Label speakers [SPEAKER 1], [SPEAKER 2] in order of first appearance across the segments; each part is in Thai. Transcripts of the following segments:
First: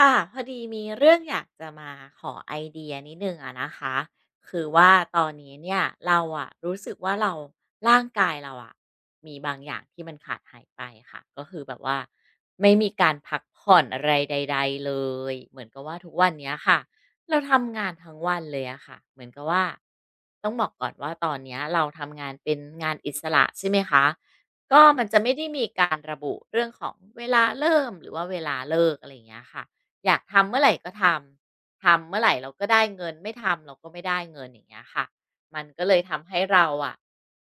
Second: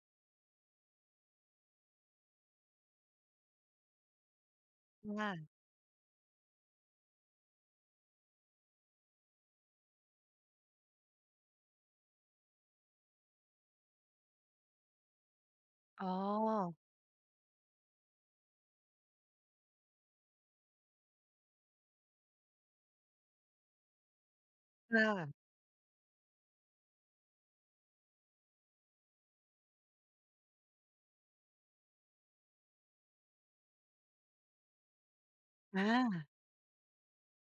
[SPEAKER 1] อ่ะพอดีมีเรื่องอยากจะมาขอไอเดียนิดนึงอะนะคะคือว่าตอน
[SPEAKER 2] ค่ะ
[SPEAKER 1] นี้เนี่ยเราอะรู้สึกว่าเราร่างกายเราอะมีบางอย่างที่มันขาดหายไปค่ะก็คือแบบว่าไม่มีการพักผ่อนอะไรใดๆเลยเหมือนกับว่า
[SPEAKER 2] อ๋อ
[SPEAKER 1] ทุกวันเนี้ยค่ะเราทำงานทั้งวันเลยอะค่ะเหมือนกับว่าต้องบอกก่อนว่าตอนเนี้ยเราทำงานเป็นงานอิสระใช่ไหมคะก็มันจะ
[SPEAKER 2] คะ
[SPEAKER 1] ไม่ได้มีการระบุเรื่องของเวลาเริ่มหรือว่าเวลาเลิกอะไรอย่างเงี้ยค่ะ อยากทำเมื่อไหร่ก็ทำเมื่อไหร่เราก็ได้เงินไม่ทำเราก็ไม่ได้เงินอย่างเงี้ยค่ะมันก็เลย
[SPEAKER 2] อา
[SPEAKER 1] ทำให้เราอะ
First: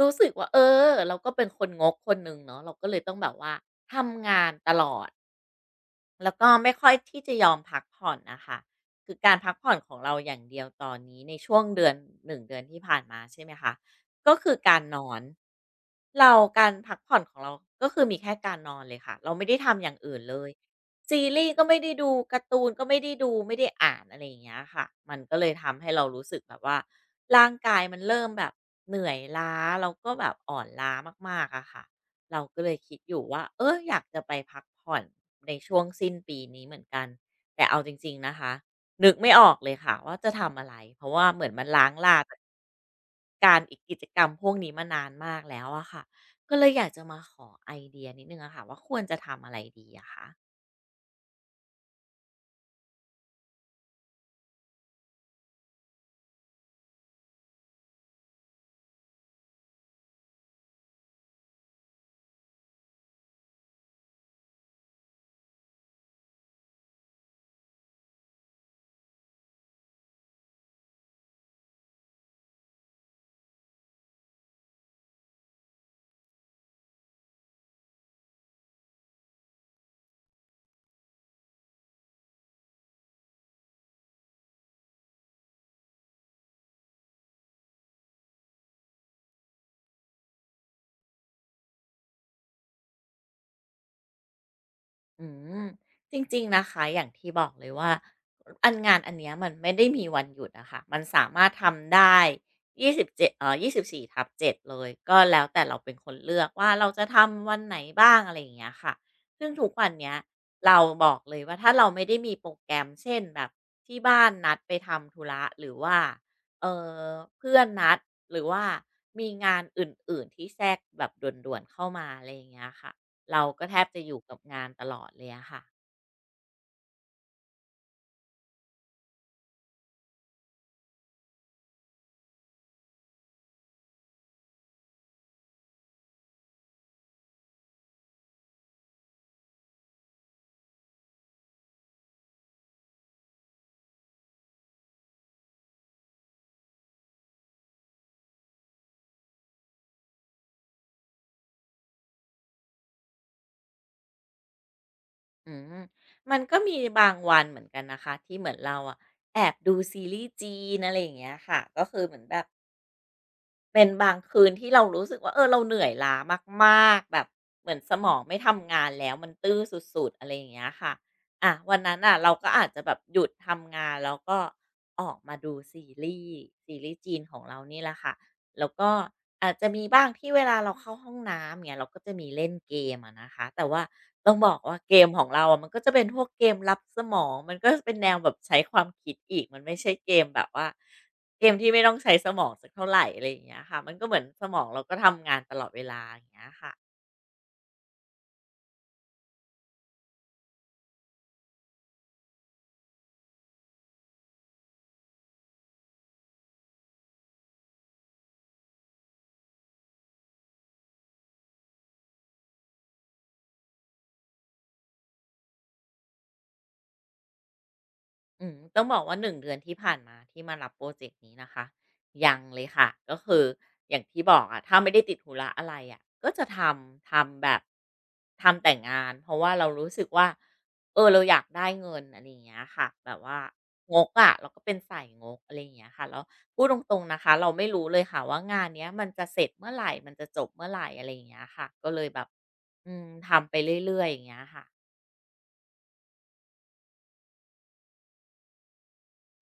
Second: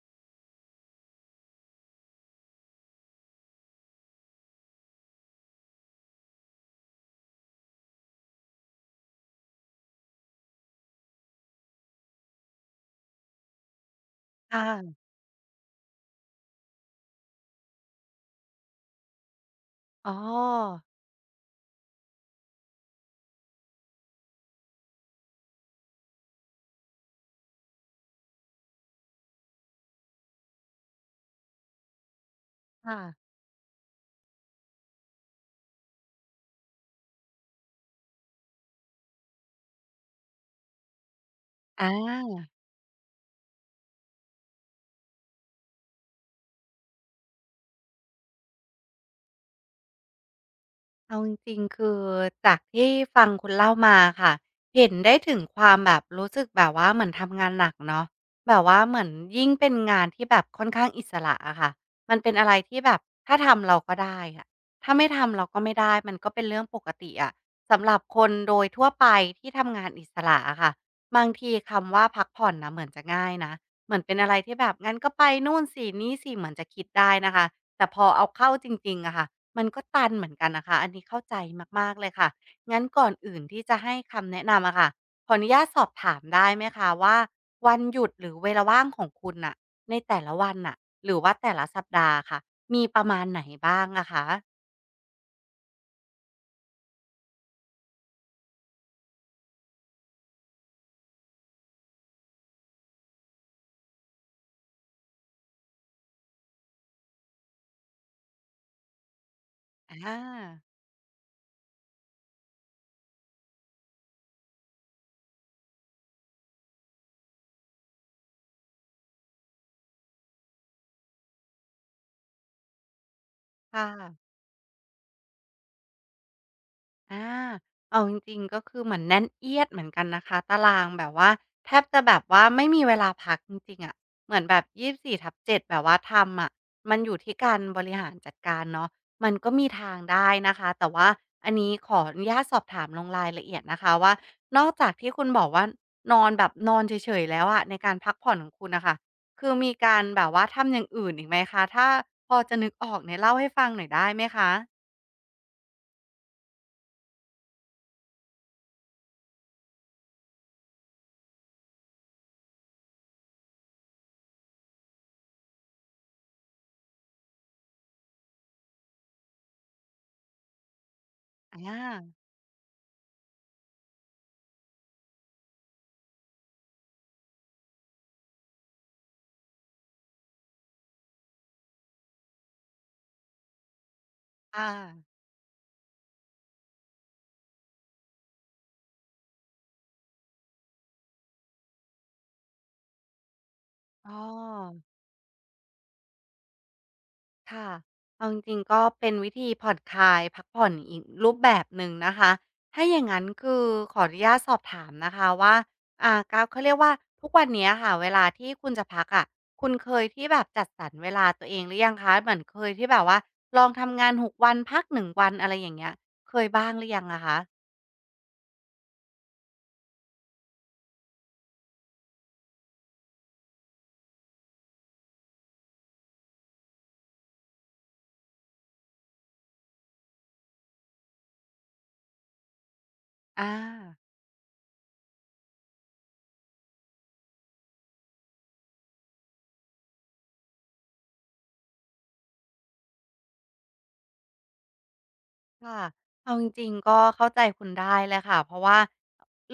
[SPEAKER 1] รู้สึกว่าเออเราก็เป็นคนงกคนหนึ่งเนาะเราก็เลยต้องแบบว่าทำงานตลอดแล้วก็ไม่ค่อยที่จะยอมพักผ่อนนะคะคือการพักผ่อนของเราอย่างเดียวตอนนี้ในช่วงเดือนหนึ่งเดือนที่ผ่านมาใช่ไหมคะก็คือการ
[SPEAKER 2] ค
[SPEAKER 1] นอน เราการพักผ่อนของเราก็คือมีแค่การนอนเลยค่ะเราไม่ได้ทำอย่าง
[SPEAKER 2] อ๋อ
[SPEAKER 1] อื่นเลยซีรีส์ก็ไม่ได้ดูการ์ตูนก็ไม่ได้ดูไม่ได้อ่านอะไรอย่างเงี้ยค่ะมันก็เลยทำให้เรารู้สึกแบบว่าร่างกายมันเริ่มแบบเหนื่อยล้าแล้วก็แบบอ่อนล้ามากๆอะค่ะเราก็เลยคิ
[SPEAKER 2] คะ
[SPEAKER 1] ดอยู่ว่าเอออยากจะไปพักผ่อนในช่วงสิ้นปีนี้เหมือนกันแต่เอาจริงๆนะคะนึกไม่ออกเลยค่ะว่าจะทำอะไรเพราะว่าเหมือนมันล้างลาา
[SPEAKER 2] อ
[SPEAKER 1] การอีกกิจกรรมพวกนี้มานานมากแล้วอะค่ะ ก็เลยอยากจะมาขอไอเดียนิดนึงอะค่ะว่าควรจะทำอะไรดีอะคะ
[SPEAKER 2] เอาจริงๆจากที่ฟังคุณเล่ามาค่ะเห็นได้ถึงความแบบรู้สึกแบบว่าเหมือนทำงานหนักเนาะแบบว่าเหมือนยิ่งเป็นงานที่แบบค่อนข้างอิสระอะค่ะมันเป็นอะไรที่แบบถ้าทำเราก็ได้อะถ้าไม่ทำเราก็ไม่ได้มันก็เป็นเรื่องปกติอะสำหรับคนโดยทั่วไปที่ทำงานอิสระอะค่ะบางทีคำว่าพักผ่อนนะเหมือนจะง่ายนะเหมือนเป็นอะไรที่แบบงั้นก็ไปนู่นสินี่สิเหมือนจะคิดได้นะคะ แต่พอเอาเข้าจริงๆอะค่ะมันก็ตันเหมือนกันนะคะ อันนี้เข้าใจมากๆเลยค่ะ งั้นก่อนอื่นที่จะให้คำแนะนำอะค่ะ ขออนุญาตสอบถามได้ไหมคะว่าวันหยุดหรือเวลาว่างของคุณน่ะในแต่ละวันน่ะหรือว่าแต่ละสัปดาห์ค่ะ มีประมาณไหนบ้างอะคะ
[SPEAKER 1] อืมจริงๆนะคะอย่างที่บอกเลยว่าอันงานอันเนี้ยมันไม่ได้มีวันหยุดอะค่ะมันสามารถทำได้ยี่สิบเจ็ดเอ่อ24/7เจ็ดเลยก็แล้วแต่เราเป็นคนเลือกว่าเราจะทำวันไหนบ้างอะไรอย่างเงี้ยค่ะซึ่งทุกวัน
[SPEAKER 2] อ
[SPEAKER 1] เนี้ย
[SPEAKER 2] า
[SPEAKER 1] เราบอกเลยว่าถ้าเราไม่ได้มีโปรแกรมเช่นแบบที่บ้านนัดไปทำธุระหรือว่าเออเพื่อนนัดหรือว่ามีงานอื่นๆที่แทรกแบบด่วนๆเข้ามาอะไรอย่างเงี้ยค่ะ เราก็แท
[SPEAKER 2] ค
[SPEAKER 1] บจะอยู่
[SPEAKER 2] ่ะ
[SPEAKER 1] กับงานตลอดเลยอะค่ะ
[SPEAKER 2] อาเอาจริงๆก็คือเหมือนแน่นเอียดเหมือนกันนะคะตารางแบบว่าแทบจะแบบว่าไม่มีเวลาพักจริงๆอะเหมือนแบบยี่สิบสี่ทับเจ็ดแบบว่าทำอะมันอยู่ที่การบริหารจัดการเนาะมันก็มีทางได้นะคะแต่ว่าอันนี้ขออนุญาตสอบถามลงรายละเอียดนะคะว่านอกจากที่คุณบอกว่านอนแบบนอนเฉยๆแล้วอะในการพักผ่อนของคุณนะคะคือมีการแบบว่าทำอย่างอื่นอีกไหมคะถ้าพอจะนึกออกเนี่ยเล่าให้ฟังหน่อยได้ไหมคะ
[SPEAKER 1] อืมมันก็มีบางวันเหมือนกันนะคะที่เหมือนเราอะแอบดูซีรีส์จีนอะไรอย่างเงี้ยค่ะก็คือเหมือนแบบ เป็นบางคืนที่เรารู้สึกว่าเออเราเหนื่อยล้ามากๆแบบเหมือนสมองไม่ทำงานแล้วมันตื้อสุดๆอะไรอย่างเงี้ยค่ะอาวันนั้น
[SPEAKER 2] อา
[SPEAKER 1] น่ะเราก็อาจจะแบบหยุดทำงานแล้วก็ออกมาดูซีรีส์จีนของเรานี่แหละค่ะแล้วก็อาจจะมีบ้างที่เวลาเราเข้าห้องน้ำเงี้ยเราก็จะมีเล่นเกมอะนะคะแต่ว่าต้องบอก
[SPEAKER 2] ค่ะ
[SPEAKER 1] ว่าเกมของเราอะมันก็จะเป็นพวกเกมลับสมองมันก็จะเป็นแนวแบบใช้ความคิดอีกมันไม่ใช่เกมแบบว่า เกมที่ไม่ต้องใช้สมองสักเท่าไรอะไรอย่างเงี้ยค่ะมันก็
[SPEAKER 2] อ๋
[SPEAKER 1] เห
[SPEAKER 2] อ
[SPEAKER 1] มือนสมองเราก็ทำงานตลอดเวลาอย่างเงี้ยค่ะ
[SPEAKER 2] ค่ะเอาจริงๆก็เป็นวิธีผ่อนคลายพักผ่อนอีกรูปแบบหนึ่งนะคะถ้าอย่างนั้นคือขออนุญาตสอบถามนะคะว่าอ่าก้าวเขาเรียกว่าทุกวันเนี้ยค่ะเวลาที่คุณจะพักอะคุณเคยที่แบบจัดสรรเวลาตัวเองหรือยังคะเหมือนเคยที่แบบว่าลองทำงานหกวันพักหนึ่งวันอะไรอย่างเงี้ยเคยบ้างหรือยังอะคะ
[SPEAKER 1] ต้องบอกว่า1เดือนที่ผ่านมาที่มารับโปรเจกต์นี้นะคะยังเลยค่ะก็คืออย่างที่บอกอะถ้าไม่ได้ติดธุระอะไรอะก็จะำทำแบบทำแต่งงานเพราะว่าเรารู้สึกว่าเออเราอยากได้เงินอะไรอย่างเงี้ยค่ะแบบว่า
[SPEAKER 2] อา
[SPEAKER 1] งกอะเราก็เป็นสายงกอะไรอย่างเงี้ยค่ะแล้วพูดตรงๆนะคะเราไม่รู้เลยค่ะว่างานเนี้ยมันจะเสร็จเมื่อไหรมันจะจบเมื่อไหรอะไรอย่างเงี้ยค่ะก็เลยแบบทำไปเรื่อยๆอย่างเงี้ยค่ะ
[SPEAKER 2] ค่ะเอาจริงๆก็เข้าใจคุณได้เลยค่ะเพราะว่า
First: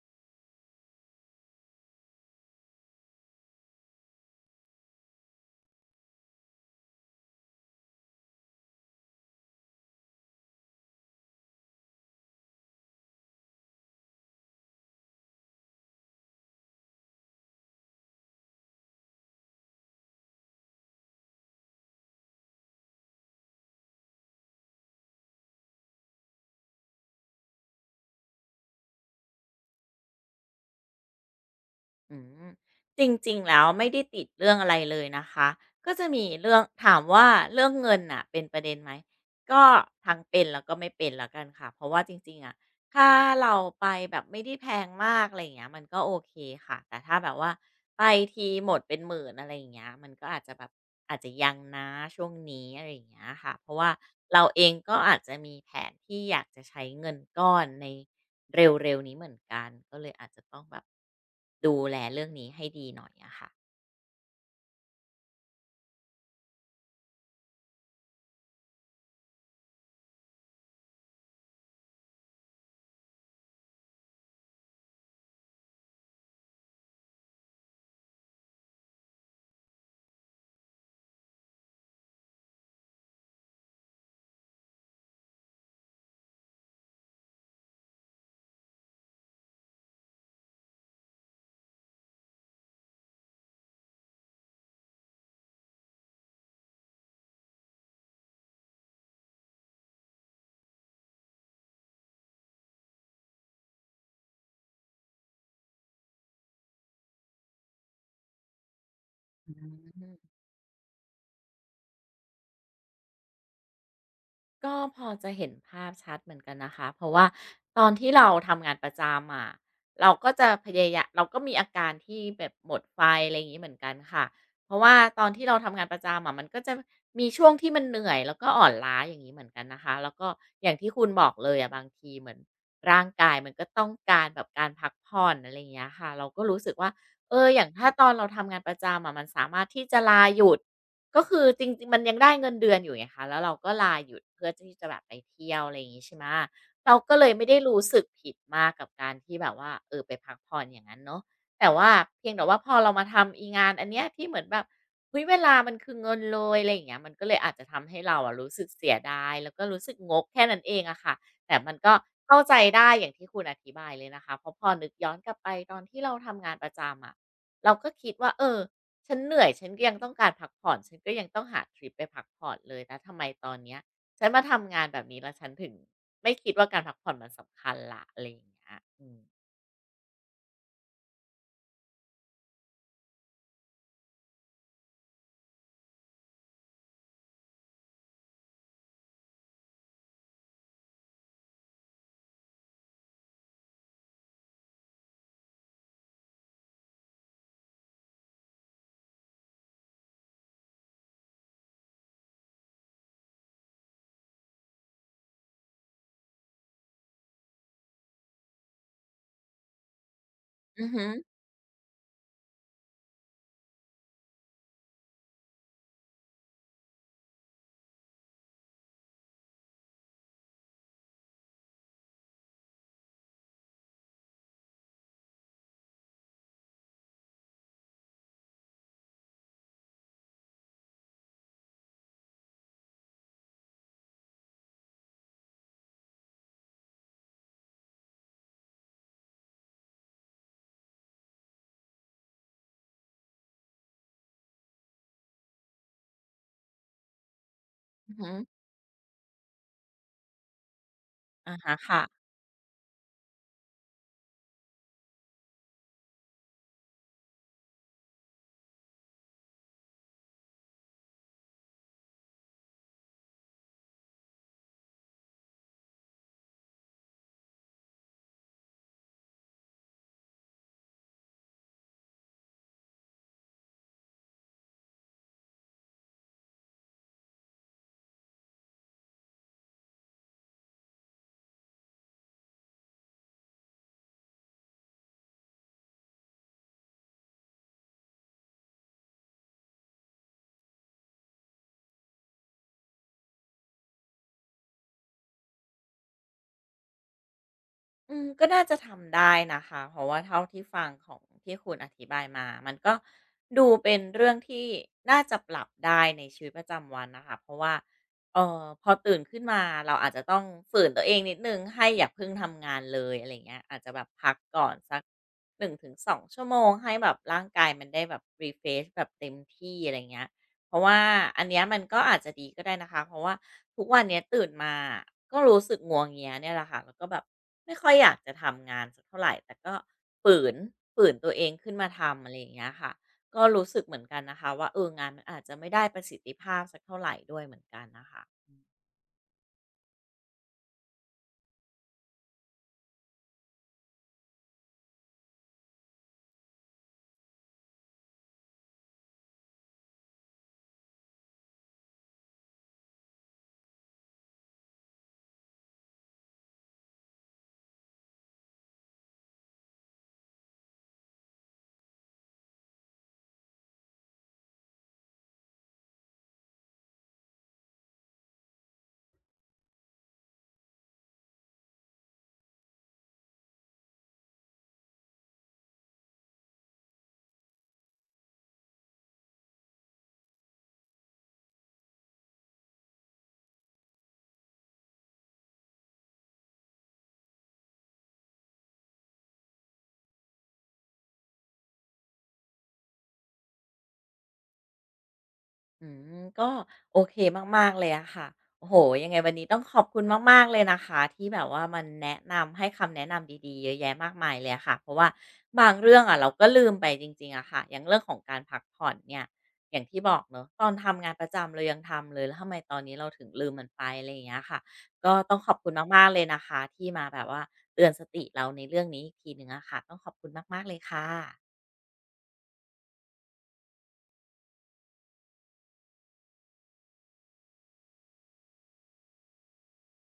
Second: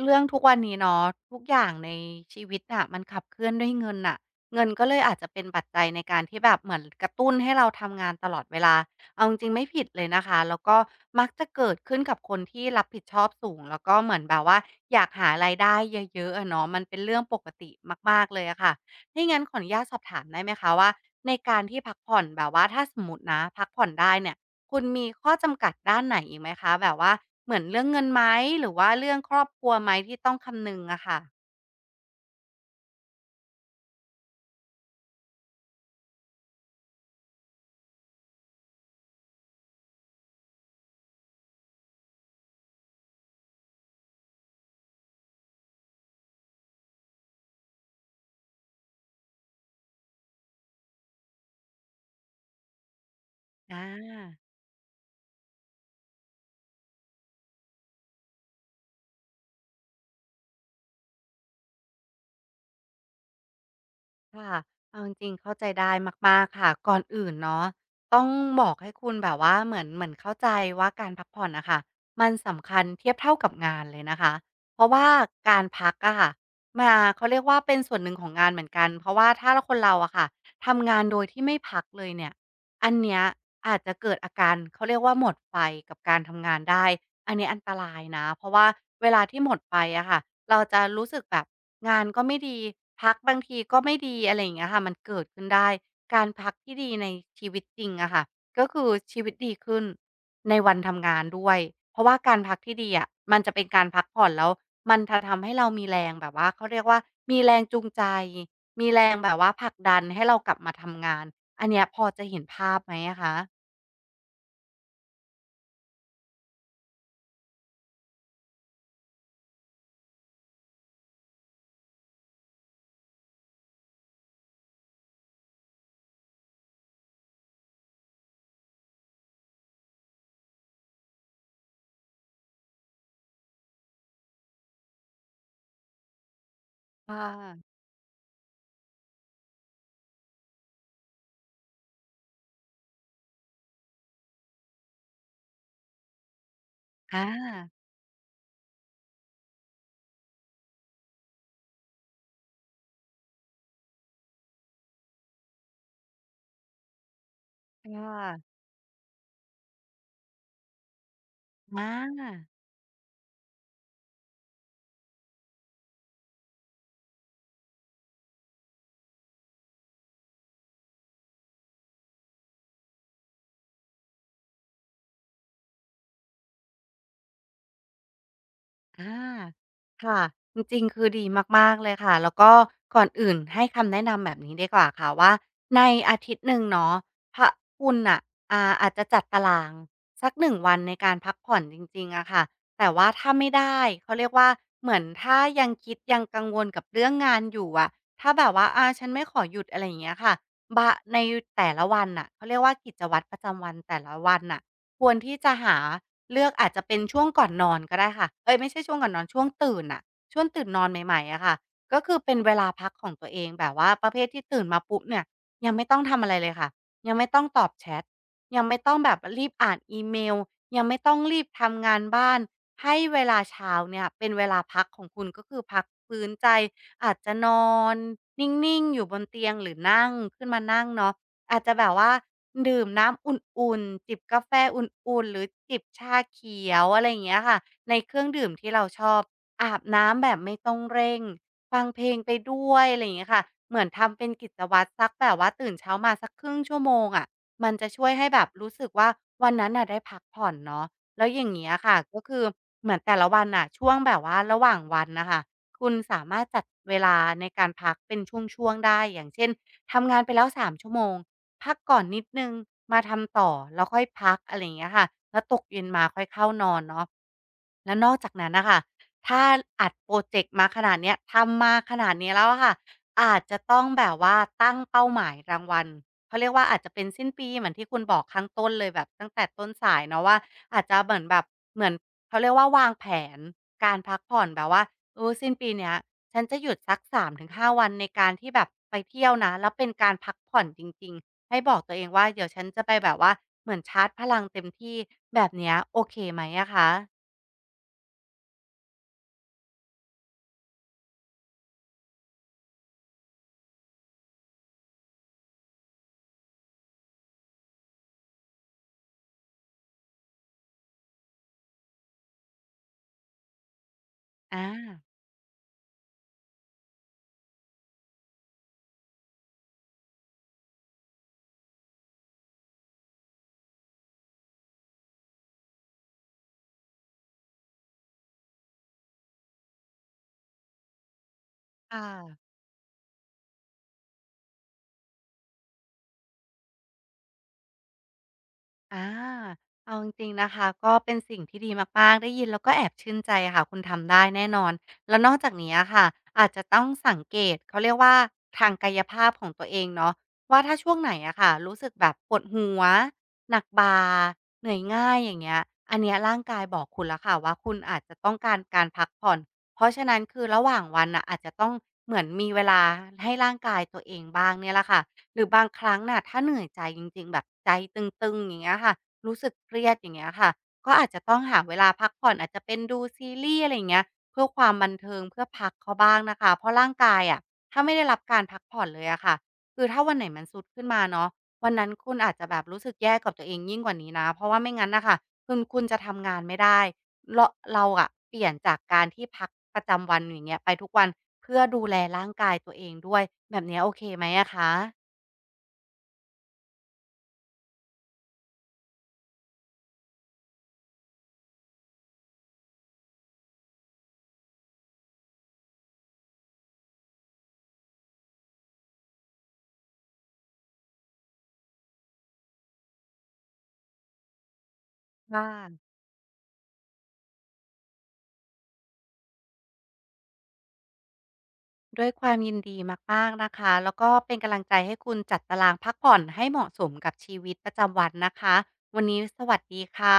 [SPEAKER 2] เรื่องทุกวันนี้เนาะทุกอย่างในชีวิตน่ะมันขับเคลื่อนด้วยเงินน่ะเงินก็เลยอาจจะเป็นปัจจัยในการที่แบบเหมือนกระตุ้นให้เราทำงานตลอดเวลาเอาจริงๆไม่ผิดเลยนะคะแล้วก็มักจะเกิดขึ้นกับคนที่รับผิดชอบสูงแล้วก็เหมือนแบบว่าอยากหารายได้เยอะๆอะเนาะมันเป็นเรื่องปกติมากๆเลยอะค่ะถ้าอย่างงั้นขออนุญาตสอบถามได้ไหมคะว่าในการที่พักผ่อนแบบว่าถ้าสมมุตินะพักผ่อนได้เนี่ย คุณมีข้อจำกัดด้านไหนอีกไหมคะแบบว่าเหมือนเรื่องเงินไหมหรือว่าเรื่องครอบครัวไหมที่ต้องคำนึงอะค่ะ
[SPEAKER 1] อืมจริงๆ แล้วไม่ได้ติดเรื่องอะไรเลยนะคะก็จะมีเรื่องถามว่าเรื่องเงินน่ะเป็นประเด็นไหมก็ทั้งเป็นแล้วก็ไม่เป็นแล้วกันค่ะเพราะว่าจริงๆอะถ้าเราไปแบบไม่ได้แพงมากอะไรอย่างเงี้ยมันก็โอเคค่ะแต่ถ้าแบบว่าไปทีหมดเป็นหมื่นอะไรอย่างเงี้ยมันก็อาจจะแบบอาจจะยังนะช่วงนี้อะไรอย่างเงี้ยค่ะเพราะ
[SPEAKER 2] อา
[SPEAKER 1] ว่าเราเองก็อาจจะมีแผนที่อยากจะใช้เงินก้อนใน เร็วๆนี้เหมือนกันก็เลยอาจจะต้องแบบดูแลเรื่องนี้ให้ดีหน่อยอะค่ะ
[SPEAKER 2] ค่ะเอาจริงๆเข้าใจได้มากๆค่ะก่อนอื่นเนาะต้องบอกให้คุณแบบว่าเหมือนเข้าใจว่าการพักผ่อนน่ะค่ะมันสำคัญเทียบเท่ากับงานเลยนะคะเพราะว่าการพักอะค่ะมาเขาเรียกว่าเป็นส่วนหนึ่งของงานเหมือนกันเพราะว่าถ้าลคนเราอะค่ะทำงานโดยที่ไม่พักเลยเนี่ย อันเนี้ยอาจจะเกิดอาการเขาเรียกว่าหมดไฟกับการทำงานได้ อันนี้อันตรายนะเพราะว่าเวลาที่หมดไฟอะค่ะเราจะรู้สึกแบบงานก็ไม่ดีพักบางทีก็ไม่ดีอะไรอย่างเงี้ยค่ะมันเกิดขึ้นได้การพักที่ดีในชีวิตจริงอะค่ะก็คือชีวิตดีขึ้นในวันทำงานด้วยเพราะว่าการพักที่ดีอะมันจะเป็นการพักผ่อนแล้วมันจะทำให้เรามีแรงแบบว่าเขาเรียกว่ามีแรงจูงใจมีแรงแบบว่า
[SPEAKER 1] อื
[SPEAKER 2] ผลักดันให้
[SPEAKER 1] ม
[SPEAKER 2] เรากลับมาทำงาน อันเนี้ยพอจะเห็นภาพไหมอะคะ
[SPEAKER 1] ก็พอจะเห็นภาพชัดเหมือนกันนะคะเพราะว่าตอนที่เราทำงานประจำอะเราก็จะพยายามเราก็มีอาการที่แบบหมดไฟอะไรอย่างนี้เหมือนกันค่ะเพราะว่าตอนที่เราทำงานประจำอะมันก็จะมีช่วงที่มันเหนื่อยแล้วก็อ่อนล้าอย่างนี้เหมือนกันนะคะแล้วก็อย่างที่คุณบอกเลยอะบางทีเหมือนร่างกายมันก็ต้องการแบบการพักผ่อนอะไรอย่างเงี้ยค่ะเราก็รู้สึกว่า
[SPEAKER 2] ค่
[SPEAKER 1] เอออย่าง
[SPEAKER 2] ะ
[SPEAKER 1] ถ้าตอนเราทำงานประจำอะมันสามารถที่จะลาหยุด ก็คือจริงๆมันยังได้เงินเดือนอยู่ไงคะแล้วเราก็ลาหยุดเพื่อที่จะแบบไปเที่ยวอะไรอย่างงี้ใช่ไหมเราก็เล
[SPEAKER 2] อา
[SPEAKER 1] ยไม่ได้รู้สึกผิดมากกับการที่แบบว่าเออไปพักผ่อนอย่างนั้นเนาะแต่ว่าเพียงแต่ว่าพอเรามาทำอีงานอันเนี้ยที่เหมือนแบบเฮ้ยเวลามันคือเงินเลยอะไรอย่างเงี้ยมันก็เลยอาจจะทำ
[SPEAKER 2] ค
[SPEAKER 1] ให้เราอะรู้
[SPEAKER 2] ่ะ
[SPEAKER 1] สึกเสียดายแล้วก็รู้สึกงกแค่นั้นเองอะค่ะแต่มันก็
[SPEAKER 2] อา
[SPEAKER 1] เข้าใจได้อย่างที่คุณอธิบายเลยนะคะเพราะพอนึกย้อนกลับไปตอนที่เราทำงานประจำอะเราก็คิดว่าเออ ฉันเหนื่อยฉันก็ยังต้องการพักผ่อน ฉันก็ยังต้องหาทริปไปพักผ่อนเลยแล้วทำไมตอนเนี้ยฉันมาทำงานแบบนี้แล้วฉันถึงไม่คิดว่าการพักผ่อนมันสำคัญละอะไรอย่างเงี้ยอื
[SPEAKER 2] อ่า
[SPEAKER 1] ม
[SPEAKER 2] ค่ะ จริงๆ คือดีมากๆ เลยค่ะ แล้วก็ก่อนอื่นให้คำแนะนำแบบนี้ดีกว่าค่ะว่าในอาทิตย์หนึ่งเนาะพระคุณอ่ะ อาอาจจะจัดตารางสัก1วันในการพักผ่อนจริงๆ อะค่ะ แต่ว่าถ้าไม่ได้เขาเรียกว่าเหมือนถ้ายังคิดยังกังวลกับเรื่องงานอยู่อะ ถ้าแบบว่าอาฉันไม่ขอหยุดอะไรอย่างเงี้ยค่ะบะในแต่ละวันน่ะเขาเรียกว่ากิจวัตรประจำวันแต่ละวันน่ะควรที่จะหา เลือกอาจจะเป็นช่วงก่อนนอนก็ได้ค่ะเอ้ยไม่ใช่ช่วงก่อนนอนช่วงตื่นน่ะช่วงตื่นน
[SPEAKER 1] อื
[SPEAKER 2] อน
[SPEAKER 1] อฮึ
[SPEAKER 2] ใหม่ๆอะค่ะก็คือเป็นเวลาพักของตัวเองแบบว่าประเภทที่ตื่นมาปุ๊บเนี่ยยังไม่ต้องทำอะไรเลยค่ะยังไม่ต้องตอบแชตยังไม่ต้องแบบรีบอ่านอีเมลยังไม่ต้องรีบทำงานบ้านให้เวลาเช้าเนี่ยเป็นเวลาพักของคุณก็คือพักฟื้นใจอาจจะนอนนิ่งๆอยู่บนเตียงหรือนั่งขึ้นมานั่งเนาะ อาจจะแบบว่าดื่มน้ำอุ่นๆจิบกาแฟอุ่นๆหรือจิบชาเขียวอะไรอย่างเงี้ยค่ะในเครื่องดื่มที่เราชอบอาบน้ำแบบไม่ต้องเร่งฟังเพลงไปด้วยอะไรอย่างเงี้ยค่ะเหมือนทำเป็นกิจวัตรสักแบบว่าตื่นเช้ามาสักครึ่งชั่วโมงอะมันจะช่วย
[SPEAKER 1] อือ
[SPEAKER 2] ให้
[SPEAKER 1] ฮึ
[SPEAKER 2] แบบรู้สึกว่าวันนั้นน่ะได้พักผ่อนเนาะแล้วอย่าง
[SPEAKER 1] อะ
[SPEAKER 2] เงี้ย
[SPEAKER 1] ฮะ
[SPEAKER 2] ค่ะก็
[SPEAKER 1] ค่ะ
[SPEAKER 2] คือเหมือนแต่ละวันน่ะช่วงแบบว่าระหว่างวันนะคะคุณสามารถจัดเวลาในการพักเป็นช่วงๆได้อย่างเช่นทำงานไปแล้ว3 ชั่วโมง พักก่อนนิดนึงมาทำต่อแล้วค่อยพักอะไรอย่างเงี้ยค่ะแล้วตกเย็นมาค่อยเข้านอนเนาะ แล้วนอกจากนั้นนะคะ ถ้าอัดโปรเจกต์มาขนาดเนี้ยทำมาขนาดนี้แล้วอะค่ะอาจจะต้องแบบว่าตั้งเป้าหมายรางวัลเขาเรียกว่าอาจจะเป็นสิ้นปีเหมือนที่คุณบอกข้างต้นเลยแบบตั้งแต่ต้นสายเนาะว่าอาจจะเหมือนแบบเหมือนเขาเรียกว่าวางแผนการพักผ่อนแบบว่าเออสิ้นปีเนี้ยฉันจะหยุดสัก3 ถึง 5 วันในการที่แบบไปเที่ยวนะแล้วเป็นการพักผ่อนจริงๆให้บอกตัวเองว่าเดี๋ยวฉันจะไปแบบว่าเหมือนชาร์จพลังเต็มที่แบบเนี้ยโอเคไหมอะคะ
[SPEAKER 1] อืมก็น่าจะทำได้นะคะเพราะว่าเท่าที่ฟังของที่คุณอธิบายมา มันก็ดูเป็นเรื่องที่น่าจะปรับได้ในชีวิตประจำวันนะคะเพราะว่าพอตื่นขึ้นมาเราอาจจะต้องฝืนตัวเองนิดนึงให้อย่าเพิ่งทำงานเลยอะไราเงี้ยอาจจะแบบพักก่อนสัก
[SPEAKER 2] อา
[SPEAKER 1] 1-2 ชั่วโมงชั่วโมงให้แบบร่างกายมันได้แบบ refresh แบบเต็มที่อะไรงเงี้ย เพราะว่าอันเนี้ยมันก็อาจจะดีก็ได้นะคะเพราะว่าทุกวันเนี้ยตื่นมาก็รู้สึกงัวเงียเนี่ยแหละค่ะแล้วก็แบบไม่ค่อยอยากจะทำงานสักเท่าไหร่แต่ก็ฝืนฝืนตัวเองขึ้นมา
[SPEAKER 2] ค่ะ
[SPEAKER 1] ทำอะไรอย่างเงี้ยค่ะก็รู้สึกเหมือนกันนะคะว่าเอองานมันอาจจะไม่ได้ประสิทธิภาพสักเท่าไหร่ด้วยเหมือนกันนะคะ
[SPEAKER 2] อาเอาจริงๆนะคะก็เป็นสิ่งที่ดีมากๆได้ยินแล้วก็แอบชื่นใจค่ะคุณทำได้แน่นอนแล้วนอกจากนี้อะค่ะอาจจะต้องสังเกตเขาเรียกว่าทางกายภาพของตัวเองเนาะว่าถ้าช่วงไหนอะค่ะรู้สึกแบบปวดหัวหนักบ่าเหนื่อยง่ายอย่างเงี้ยอันเนี้ยร่างกายบอกคุณแล้วค่ะว่าคุณอาจจะต้องการการพักผ่อนเพราะฉะนั้นคือระหว่างวันน่ะอาจจะต้องเหมือนมีเวลาให้ร่างกายตัวเองบ้างเนี่ยแหละค่ะ หรือบางครั้งน่ะถ้าเหนื่อยใจจริงๆแบบใจตึงๆอย่างเงี้ยค่ะรู้สึกเครียดอย่างเงี้ยค่ะก็อาจจะต้องหาเวลาพักผ่อนอาจจะเป็นดูซีรีส์อะไรอย่างเงี้ยเพื่อความบันเทิงเพื่อพักเขาบ้างนะคะเพราะร่างกายอะถ้าไม่ได้รับการพักผ่อนเลยอะค่ะคือถ้าวันไหนมันทรุดขึ้นมาเนาะวันนั้นคุณอาจจะแบบรู้สึกแย่กับตัวเองยิ่งกว่านี้นะเพราะว่าไม่งั้นน่ะค่ะคุณจะทำงานไม่ได้เราเราอะเปลี่ยนจากการที่พักประจำวันอย่างเงี้ยไปทุกวันเพื่อดูแลร่างกายตัวเองด้วยแบบเนี้ยโอเคไหมอะคะ
[SPEAKER 1] อืมก็โอเคมากๆเลยอะค่ะโอ้โฮยังไงวันนี้ต้องขอบคุณมากๆเลยนะคะที่แบบว่ามันแนะนำให้คำแนะนำดีๆเยอะแยะมากมายเลยอะค่ะเพราะว่าบางเรื่องอะเราก็ลืมไปจริงๆอะค่ะอย่างเรื่องของการพักผ่อนเนี่ยอย่างที่บอกเนาะตอนทำงานประจำเรายังทำเลยแล้วทำไมตอนนี้เราถึงลืมมันไปอะไรอย่างเงี้ยค่ะก็ต้อง
[SPEAKER 2] ค่ะ
[SPEAKER 1] ขอบคุณมากๆเลยนะคะที่มาแบบว่าเตือนสติเราในเรื่องนี้อีกทีหนึ่งอะค่ะต้องขอบคุณมากๆเลยค่ะ
[SPEAKER 2] ด้วยความยินดีมากๆนะคะ แล้วก็เป็นกำลังใจให้คุณจัดตารางพักผ่อนให้เหมาะสมกับชีวิตประจำวันนะคะ วันนี้สวัสดีค่ะ